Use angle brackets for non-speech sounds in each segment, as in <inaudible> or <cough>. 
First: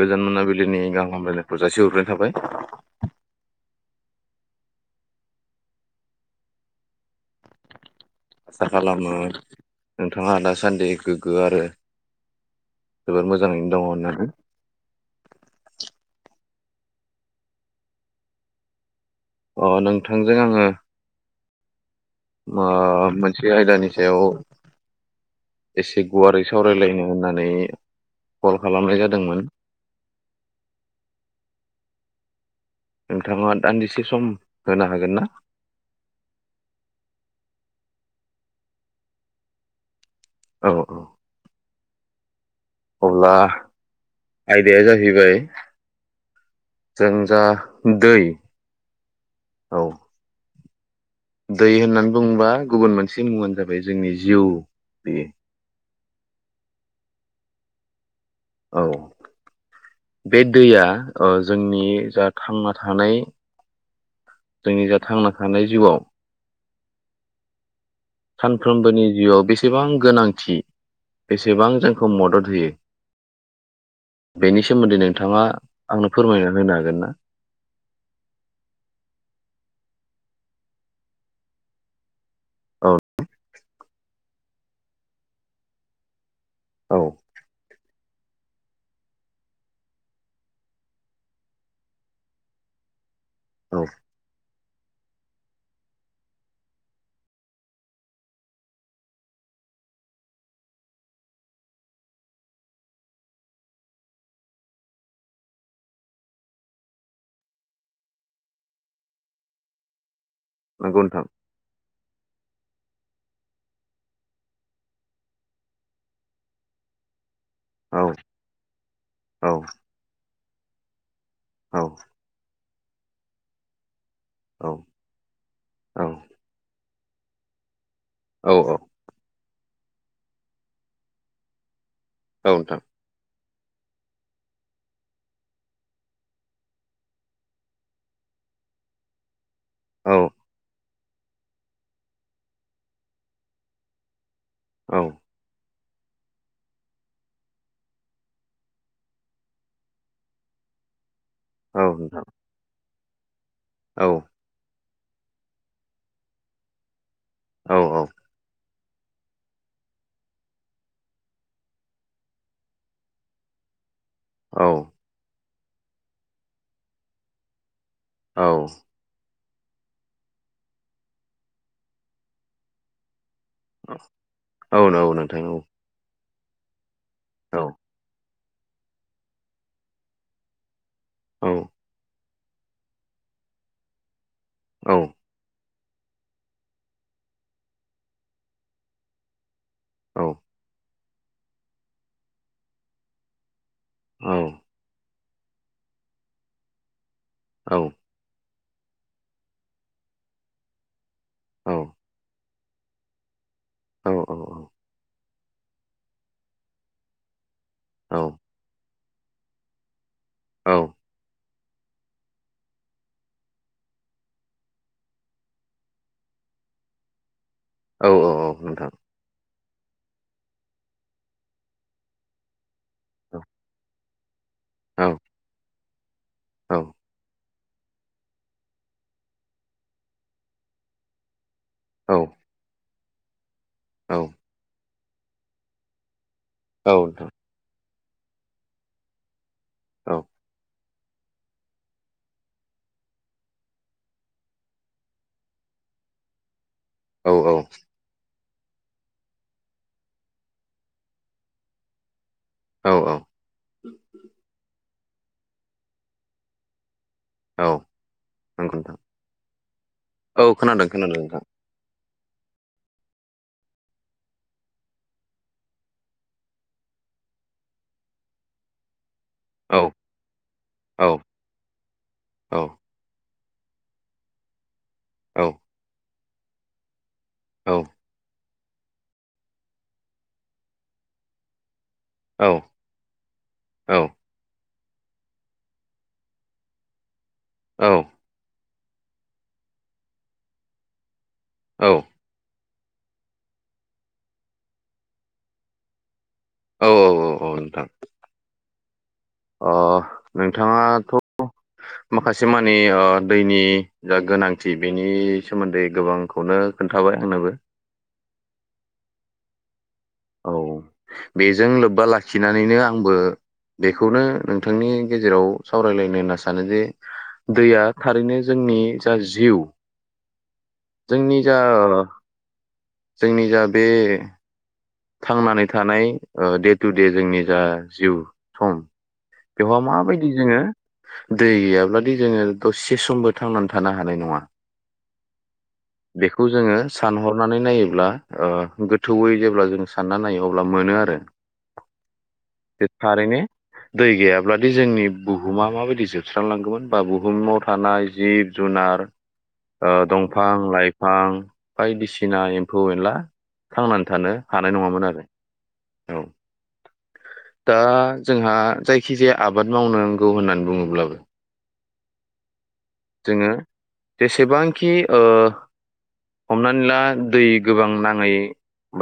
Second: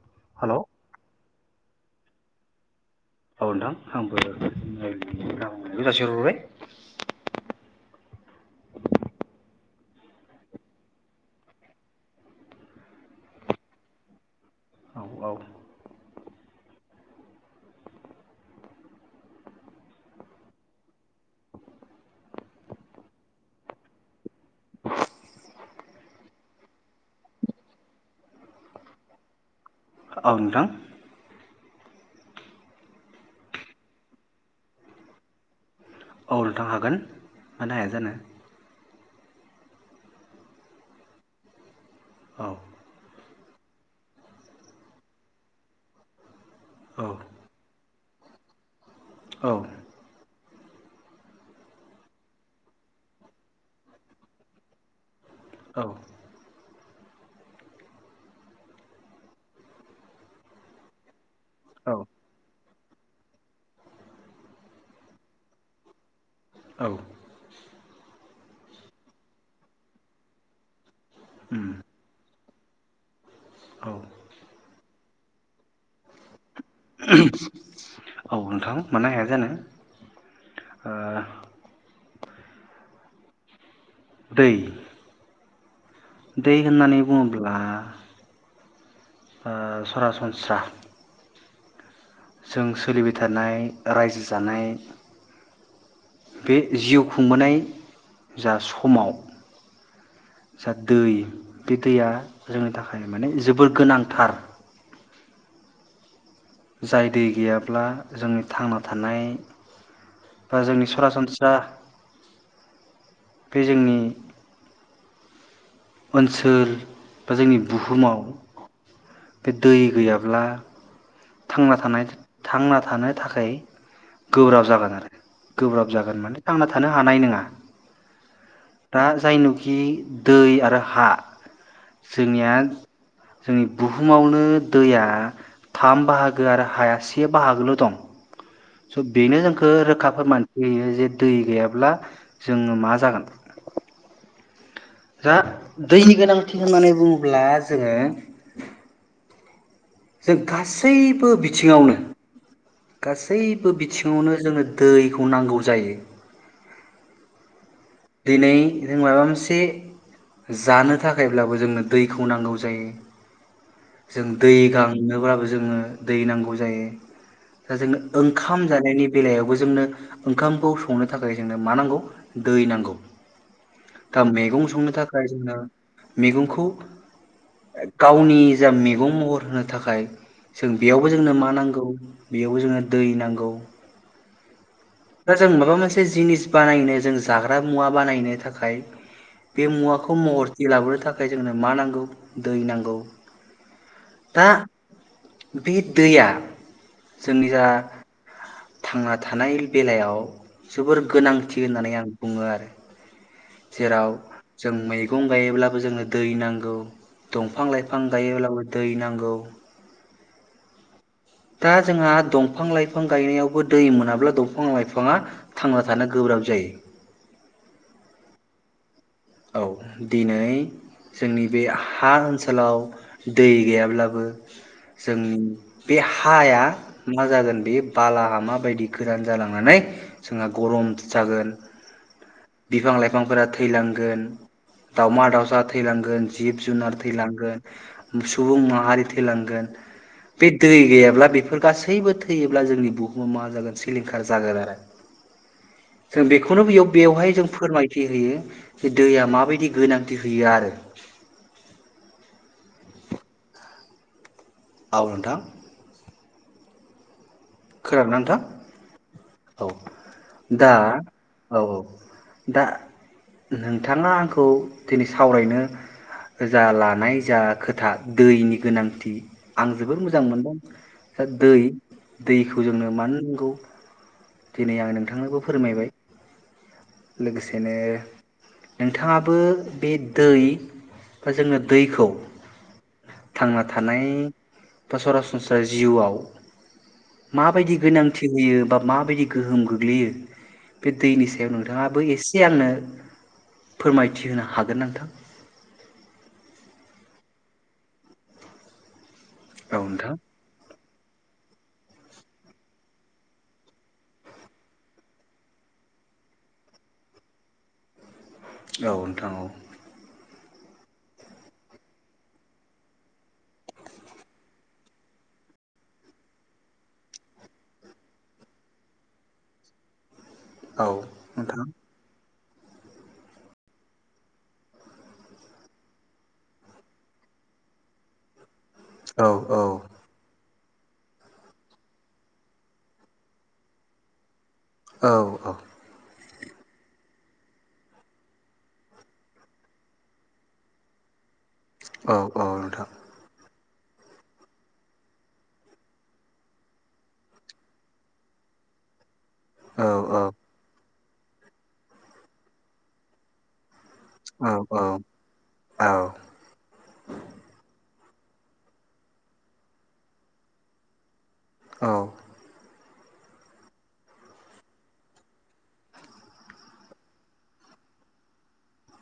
गोजोन हेलौ मोनाबिलिनि गाहाम हामलाय ब जासि हरनाय थाबाय औ नोंथां आंबो गाहाम हामलायनाय जासिहरग्रोबाय आसा खालामो नोंथाङा दासान्दि गोग्गो आरो जोबोद मोजाङैनो दङ होननानै। औ औ अ नोंथांजों आङो म मोनसे आयदानि सायाव एसे गुवारै सावरायलायनो होननानै कल खालामनाय जादोंमोन। औ नोंथां। नोंथाङा दान्दिसे सम होनो हागोन ना? औ नोंथां हागोन मानो हाया जानो? औ औ औ अब्ला आयदाया जाहैबाय औ जों जा दै औ दै होननानै बुङोबा गुबुन मोनसे मुङानो जाबाय जोंनि जिउ। बे औ औ बे दैया ओ जोंनि औ जा थांना थानाय। जोंनि जा थांना थानाय जिउआव औ सानफ्रोमबोनि जिउआव बेसेबां गोनांथि उम बेसेबां जोंखौ मदद होयो औ बेनि सोमोन्दै नोंथाङा आंनो फोरमायना होनो औ नोंथां मानो हा या जानो। औ दै दै होननानै बुङोब्ला ओ सरासनस्रा जों सोलि थानाय रायजो जानाय बे जिउ खुंबोनाय जा समाव जा दै बे दैया जोंनि थाखाय माने जोबोर गोनांथार। जाय दै गैयाब्ला जोंनि थांना थानाय बा जोंनि हागोन ना सरासनस्रा बे जोंनि ओनसोल बा जोंनि औ बुहुमाव औ नंगौ नोंथां औ बे दै गैयाब्ला थांना औ थानाय थांना थानो थाखाय गोब्राब जागोन आरो औ गोब्राब औ जागोन माने थांना थानो। हानाय नोङा औ <inaudible> दा जायनु दि आरो दै आरो हा औ जोंनिया नोंथां जोंनि बुहुमावनो दैया थाम बाहागो आरो हाया से बाहागोल' दं स बेनो जा फो रोखा औ फोरमान होयो जे दै गैयाब्ला जोङो मा जागोन औ जा दैनि गोनांथि होननानै बुङोब्ला जोङो जों गासै बो औ बिथिङावनो नोंथां गास सैबो औ बिथिङावनो जोङो दैखौ नांगौ जायो औ दिनै बिजों माबा मोनसे जानो थाखायब्लाबो जोंनो दैखौ नांगौ जायो जों दै औ गांनोबाबो जोङो दै नांगौ जायो दा जों औ ओंखाम जानायनि बेलायावबो जोंनो ओंखामखौ संनो थाखाय जोंनो मा नांगौ दै नांगौ दा मैगं औ संनो औ थाखाय नोंथां औ जोंनो मैगंखौ औ <inaudible> गावनि <unintelligible> मेगं महर होनो थाखाय जों बेयावबो जोंनो मा औ नांगौ बेयाव जोङो दै नांगौ औ दा जों माबा मोनसे मोनसे जिनिस बानायनो जों जाग्रा मुवा बानायनो थाखाय बे मुवाखौ औ महरथि लाबोनो थाख ओखाय जोंनो मा नांगौ दै नांगौ औ दा बे दैया जोंनि जा थांना थानाय बेलायाव जोबोर गोनांथि होननानै आं बुङो आरो। जेराव औ औ जों मै गं गायोब्लाबो जोंनो दै नांगौ दं फां लाइफां गायोब्लाबो दै नां गौ औ दा जोंहा दंफां लाइफां गायनायावबो दै मोनाब्ला दंफां लाइफाङा थांना थानो गोब्राब जायो। औ औ औ नोंथां औ दिनै जोंनि बे हा ओनसोलाव औ दै गैयाब्लाबो औ जोंनि बे हा हाया मा जागोन बे बालाहामा बायदि गोरान जालांनानै जोंहा गरम जागोन औ बिफां लाइफांफोरा औ औ थैलांगोन दावमा दावसा थैलांगोन जिब औ जुनार नोंथां थैलांगोन सुबुं माहारि थैलांगोन औ बि दै गैया ब्ला बेफोर गासैबो थैयोब्ला जोंनि बुहुमा मा जागोन सिलिंखार जागोन आरो जों बेखौनो बैयाव बेयाव औ जों औ फोरमायथि होयो जे दैया माबायदि गोनांथि होयो आरो। औ औ आव नोंथां। औ खोनादों ना नोंथां नंगौ नोंथां औ औ दा खोनादों खोनादों नोंथां औ औ दा नोंथाङा आंखौ दिनै सावरायनो जा लानाय जा खोथा दैनि गोनांथि आं औ जोबोर मोजां मोनदों औ दा दै दैखौ औ जोंनो मानो नांगौ दिनै आं नों औ थाङाबो फोरमायबाय लोगोसेनो औ नोंथाङाबो बे दैखौ जोंङो दैखौ औ थांना औ थानाय दा सरासनस्रा जिउआव माबायदि गोनांथि होयो बाब माबायदि गोहोम गोग्लैयो बे दैनि सा नोंथांङाबो एसे आंनो फोरमायथि होनो हागोन नोंथां औ औ औ औ नोंथां अ नोंथां नोंथाङा थ माखासे मानि दैनि जा गोनांथि बेनि सोमोन्दै गोबांखौनो खोन्थाबाय आंनोबो औ नोंथां औ औ बेजों लोब्बा लाखिनानैनो आंबो बेखौनो नोंथांनि गेजेराव सावरायलायनो होनना सानो जे दैया थारैनो जोंनि जा जिउ औ जोंनि जा नोंथां जोंनि जा बे थांनानै थानाय दे टु दे जोंनि जा जिउ सम औ औ बेवहाय माबायदि जोंङो दै गैयाब्लादि जोंङो दसे समबो थांनानै थानो हानाय नंङा औ औ बेखौ जोंङो सानहरनानै नायोब्ला गोथौयै जेब्ला जों सानना नायो अब्ला मोनो आरो औ औ बे नोंथां थारैनो दै गैयाब्लादि जोंनि बुहुमा माबायदि जोबस्रांलांगौमोन बा बुहुमाव थानाय जिब जुनार ओ दंफां लाइ हां बायदिसिना एम्फौ एनला थांनानै था औ नोंथां औ हानाय नंङामोन आरो औ औ दा जोंहा जायखि जाया आबाद मावनांगौ होननानै बुंङोब्लाबो औ जोंङो जेसेबांखि ओ हमनानै ला दै गोबां नांङै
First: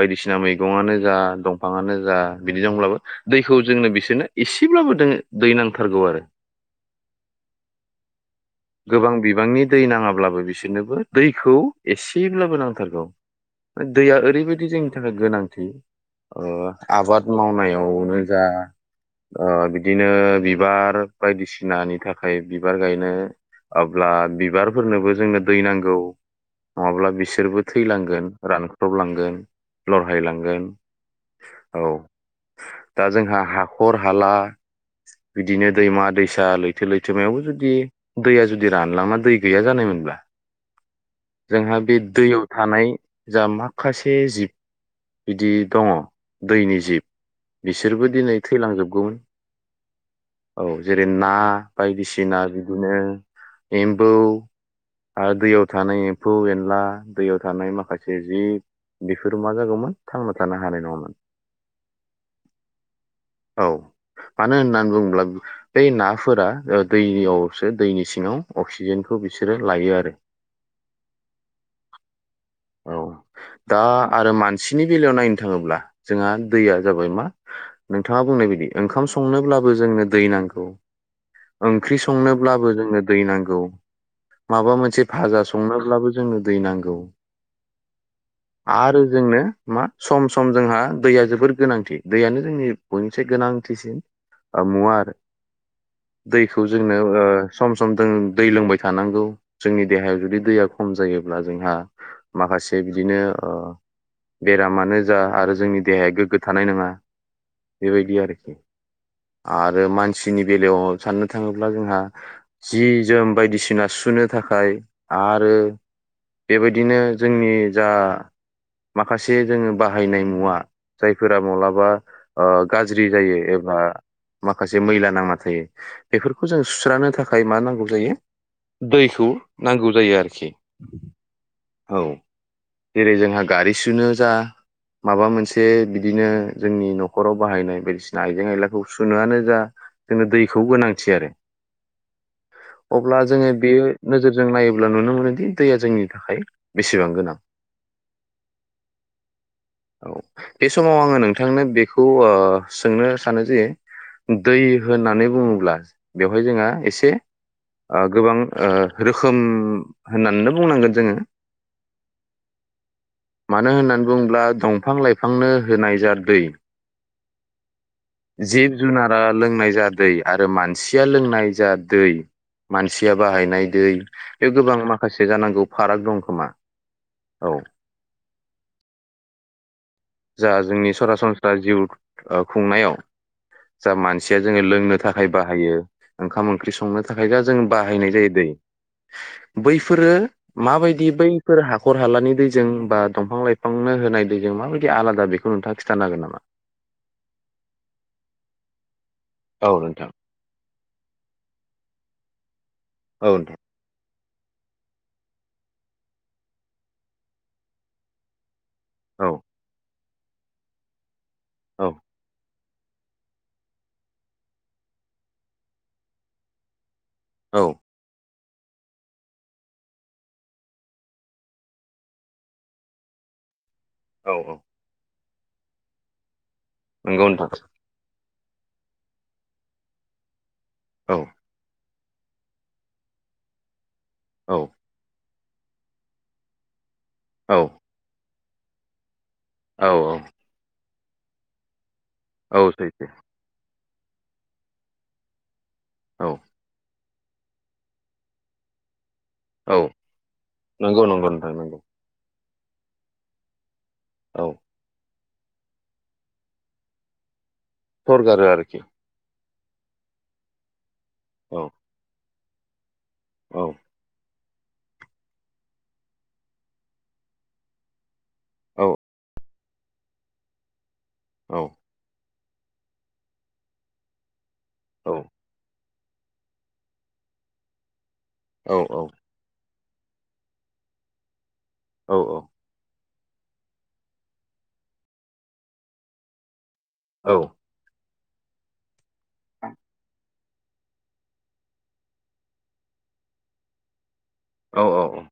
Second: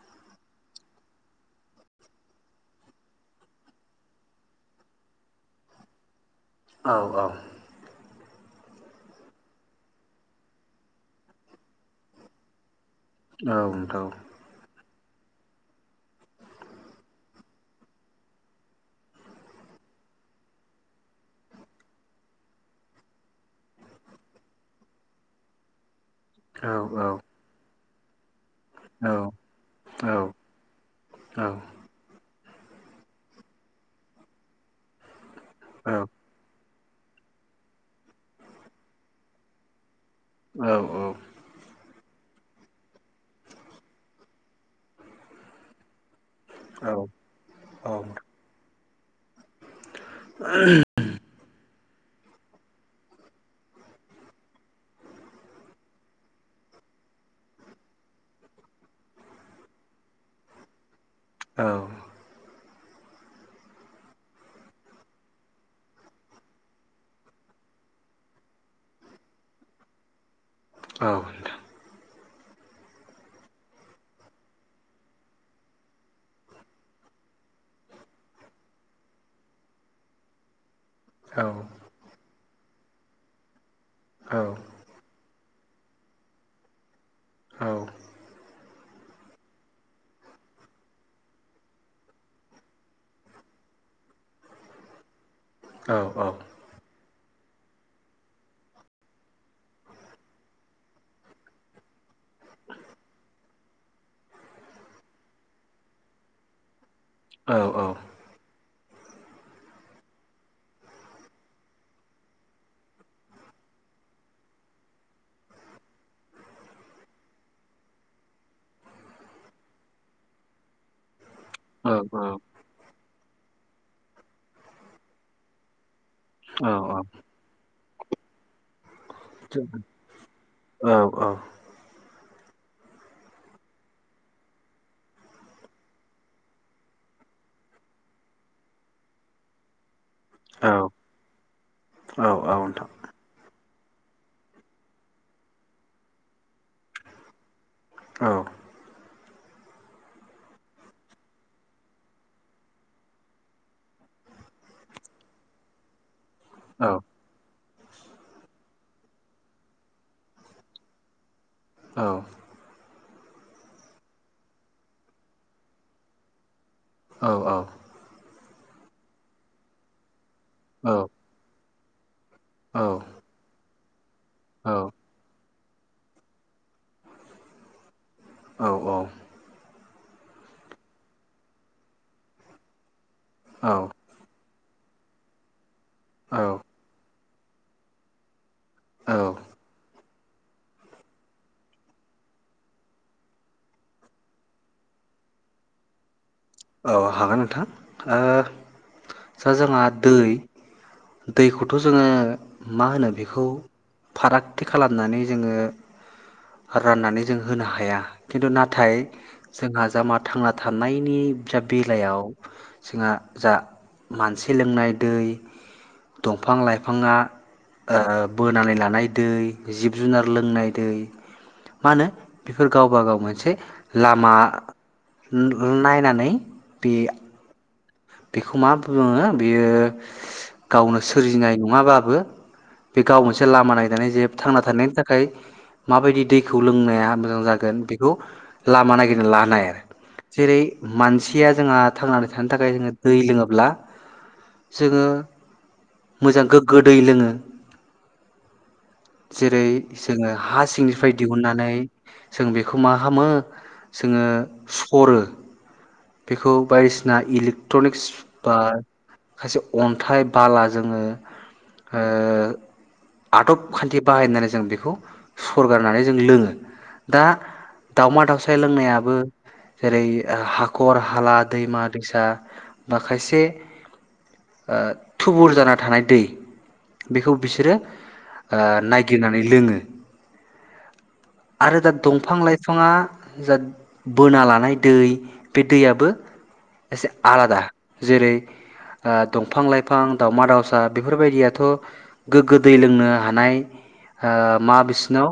बायदि सिना मैगंआनो जा दंफाङानो जा बिदिजोंब्लाबो दैखौ जोंनो बिसोरनो एसेब्लाबोदोङो दै नांथारगौ आरो। औ औ गोबां बिबांनि दै नांङाब्लाबो बिसोरनोबो दैखौ एसेब्लाबो नांथारगौ। नोंथां दैया ओरैबायदि जों बिनि थाखाय गोनांथि आबाद ओ मावनायावनो जा ओ बिदिनो बिबार बायदिसिनानि थाखाय बिबार गायनो अब्ला बिबारफोरनोबो जोंनो दै नांगौ। नंङाब्ला औ बिसोरबो थैलांगोन। औ रानख्रबलांगोन लरहायलांगोन औ। दा जोंहा हाखर हाला। बिदिनो दैमा दैसा लैथ लैथो लैथोमायावबो जुदि दैया जुदि रानलाङा दै गैया जानायमोनब्ला औ औ। जोंहा बे दैयाव थानाय जा माखासे जिब बिदि दङ। दैनि औ जिब बिसोरबो दिनै थैलांजोब गुबुन। औ जेरै ना। बायदिसिना बिदिनो एम्बौ, आरो दैयाव थानाय एम्फौ एनला, दैयाव थानाय माखासे जिब बेफोर मा जागौमोन? थांना थानो हानाय नङामोन। औ। औ मानो होनना बुङोब्ला? बै नाफोरा ओ दैयावसो दैनि सिङाव अक्सिजेनखौ बिसोरो लायो आरो। औ। औ दा आरो मान सिनि बेलायाव नायनो थाङोब्ला, जोंहा दैया जाबाय मा नोंथाङा बुंनाय बायदि। ओंखाम संनोब्लाबो जोंनो दै नांगौ। ओंख्रि संनो अब्लाबो जोंनो दै नांगौ। औ औ माबा मोनसे भाजा स संनोब्लाबो जोंनो दै नांगौ। औ। आरो जोंनो मा सम सम जोंहा दैया जोबोर गोनांथि, दैयानो जोंनि बयनिसाय गोनांथिसिन मुवा आरो। औ दैखौ जोंनो ओ सम सम दों दै लोंबाय थानांगौ, जोंनि देहायाव जुदि दैया खम जायोब्ला जोंहा माखासे बिदिनो ओ बेरामानो जा आरो जोंनि देहाया गोग्गो थानाय नङा। औ बेबायदि आरोखि। आरो मानसिनि बेलायाव साननो थाङोब्ला जोंहा जि जोम बायदिसिना सुुनो थाखाय आरो बेबायदिनो जोंनि जा। माखासे जोङो बाहायनाय मुवा जाय फोरा मलाबा ओ गाज्रि जायो। एबा माखासे मैला नांना थायो। बेफोरखौ जों औ सुस्रानो थाखाय मा नांगौ? जायो दैखौ नांगौ जायो आरोखि। औ जेरै जोंहा गारि सुनो जा, माबा मोनसे बिदिनो जोंनि न'खराव बाहायनाय बायदिसिना आइजें आयलाखौ सुनोआनो जा। जोंनो दैखौ औ गोनांथि, आरो औ औ नोंथां अब्ला जोङो बेयो नोजोरजों नायोब्ला नुनो मोनोदि दैया जोंनि थाखाय बेसेबां गोनां। औ औ बे समाव आङो नोंथांनो बेखौ सोंनो सानो जे दै होननानै बुङोब्ला बेवहाय औ जोंहा एसे ओ गोबां ओ रोखोम होननानैनो बुंनांगोन जोङो। औ मानो होननानै बुङोब्ला दंफां लाइफांनो होनाय जा दै औ औ जिब जुनारा लोंनाय जा दै। आरो मानसिया लोंनाय जा दै मानसिया बाहायनाय दै। बे गोबां माखासे जानांगौ। फाराग दं। खोमा औ औ औ जा जोंनि सरासनस्रा जिउ ओ खुंनायाव जा मानसि जोङो लोंनो थाखाय बाहायो। औ ओखाम ओंख्रिं संनो थाखाय दा जों बाहायनाय जायो दै औ बैफोरो माबायदि बैफोर हाखर हालानि दैजों बा दंफां लाइफांनो होनाय दैजों माबायदि आलादा बेखौ नोंथाङा खिथानो हागोन नामा? औ हागोन नोंथां ओ सा औ जोंहा नोंथां दै दैखौथ' जोङो मा होनो औ बेखौ? नोंथां फारागथि खालामनानै जोङो राननानै जों होनो हाया खिन्थु ना थाय औ जोंहा जाम थांना थानायनि जा औ बेलायाव जोंहा जा मानसि लोंनाय दै दंफां लाइफ फांआ औ ओ बोनानै लानाय दै जिब जुनार लोंनाय दै मा होनो बेफोर गावबा गाव मोनसे औ लामा। औ उम उम नायनानै बे नंगौ नोंथां। बेखौ मा बुङो बेयो गावनो औ सोरजिनाय नङाबा बो बे गाव मोनसे लामा नाय नानै जे औ थांना थानायनि थाखाय माबायदि दैखौ लोंनाया मोजां औ जागोन बेखौ लामा नागिरना ला नाय आरो। औ औ जेरै मानसिया जोंहा थांनानै थानो थाखाय औ सैथो जोङो अब्ला जोङो औ मोजां गोग्गो दै लोङो। जेरै औ जोङो हा नंगौ सिंनिफ्राय नंगौ नोंथां दिहुननानै नंगौ जों बेखौ मा खामो जोङो औ सरो बेखौ बायदिसिना इलिक ट्रनिक्स सरगारो बा आरोखि खायसे अन्थाइ बाला जोङो औ ओ औ आदब खान्थि बाहायनानै जो जों बेखौ सरगारनानै जों लोङो। दा दाावमा दाउसा औ लोंनायाबो जेरै हा खर हाला, औ दैमा दैसा माखायसे ओ औ थुबुर जाना थानाय दै बेखौ बिसोरो ओ औ औ नायगिरनानै लोङो। आरो दा औ दंफां लाइफाङा जा बोना लानाय दै बे दैयाबो एसे आलादा। जेरै दंफां लाइफां दाावमा दाउसा बेफोरबायदियाथ' गोग्गो दै लोंनो हानाय ओ मा औ बिसिनाव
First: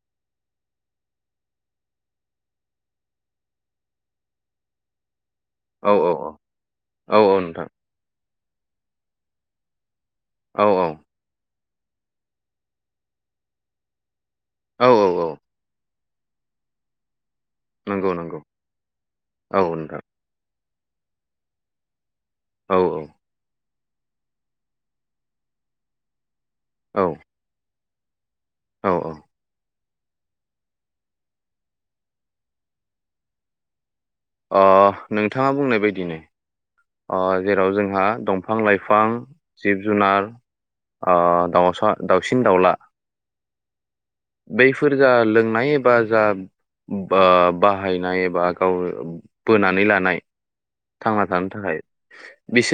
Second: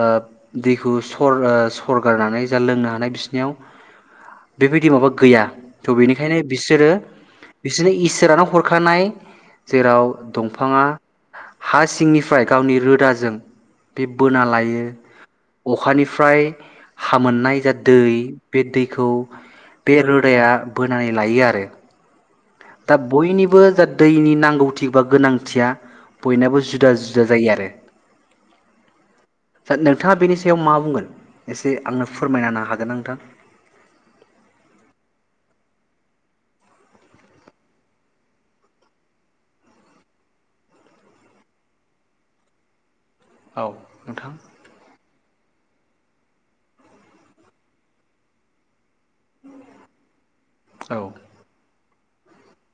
ओ दैखौ सर--सरगारनानै जेन लोंनो हानाय बिसनियाव बेबायदि माबा गैया औ थ' बेनिखायनो बिसोरो औ नोंथां बिसोरनो इसोरानो हरखानाय जेराव औ दंफाङा हा सिंनिफ्राय गावनि रोदाजों बे बोना औ औ औ लायो अखानि फ्राय मोननाय जा दै नंगौ नंगौ बे दैखौ औ नोंथां दा बोनानै लायो आरो औ दा बयनिबो जा दैनि नांगौथि बा गोनांथिया बयनाबो जुदा औ जुदा जायो आरो औ औ नोंथाङा बेनि सायाव मा बुंगोन एसे आंनो फोरमायनाांनो हागोन नोंथां अ नोंथाङा बुंनाय बदिनो ओ जेराव जोंहा दंफां लाइफां जिब जुनार ओ दाउसा दाउसिन दाउला औ नोंथां बैफोर जा लोंनाय बा जा बा हायनाय एबा गाव बोनानै लानाय औ थांना थानो बिसे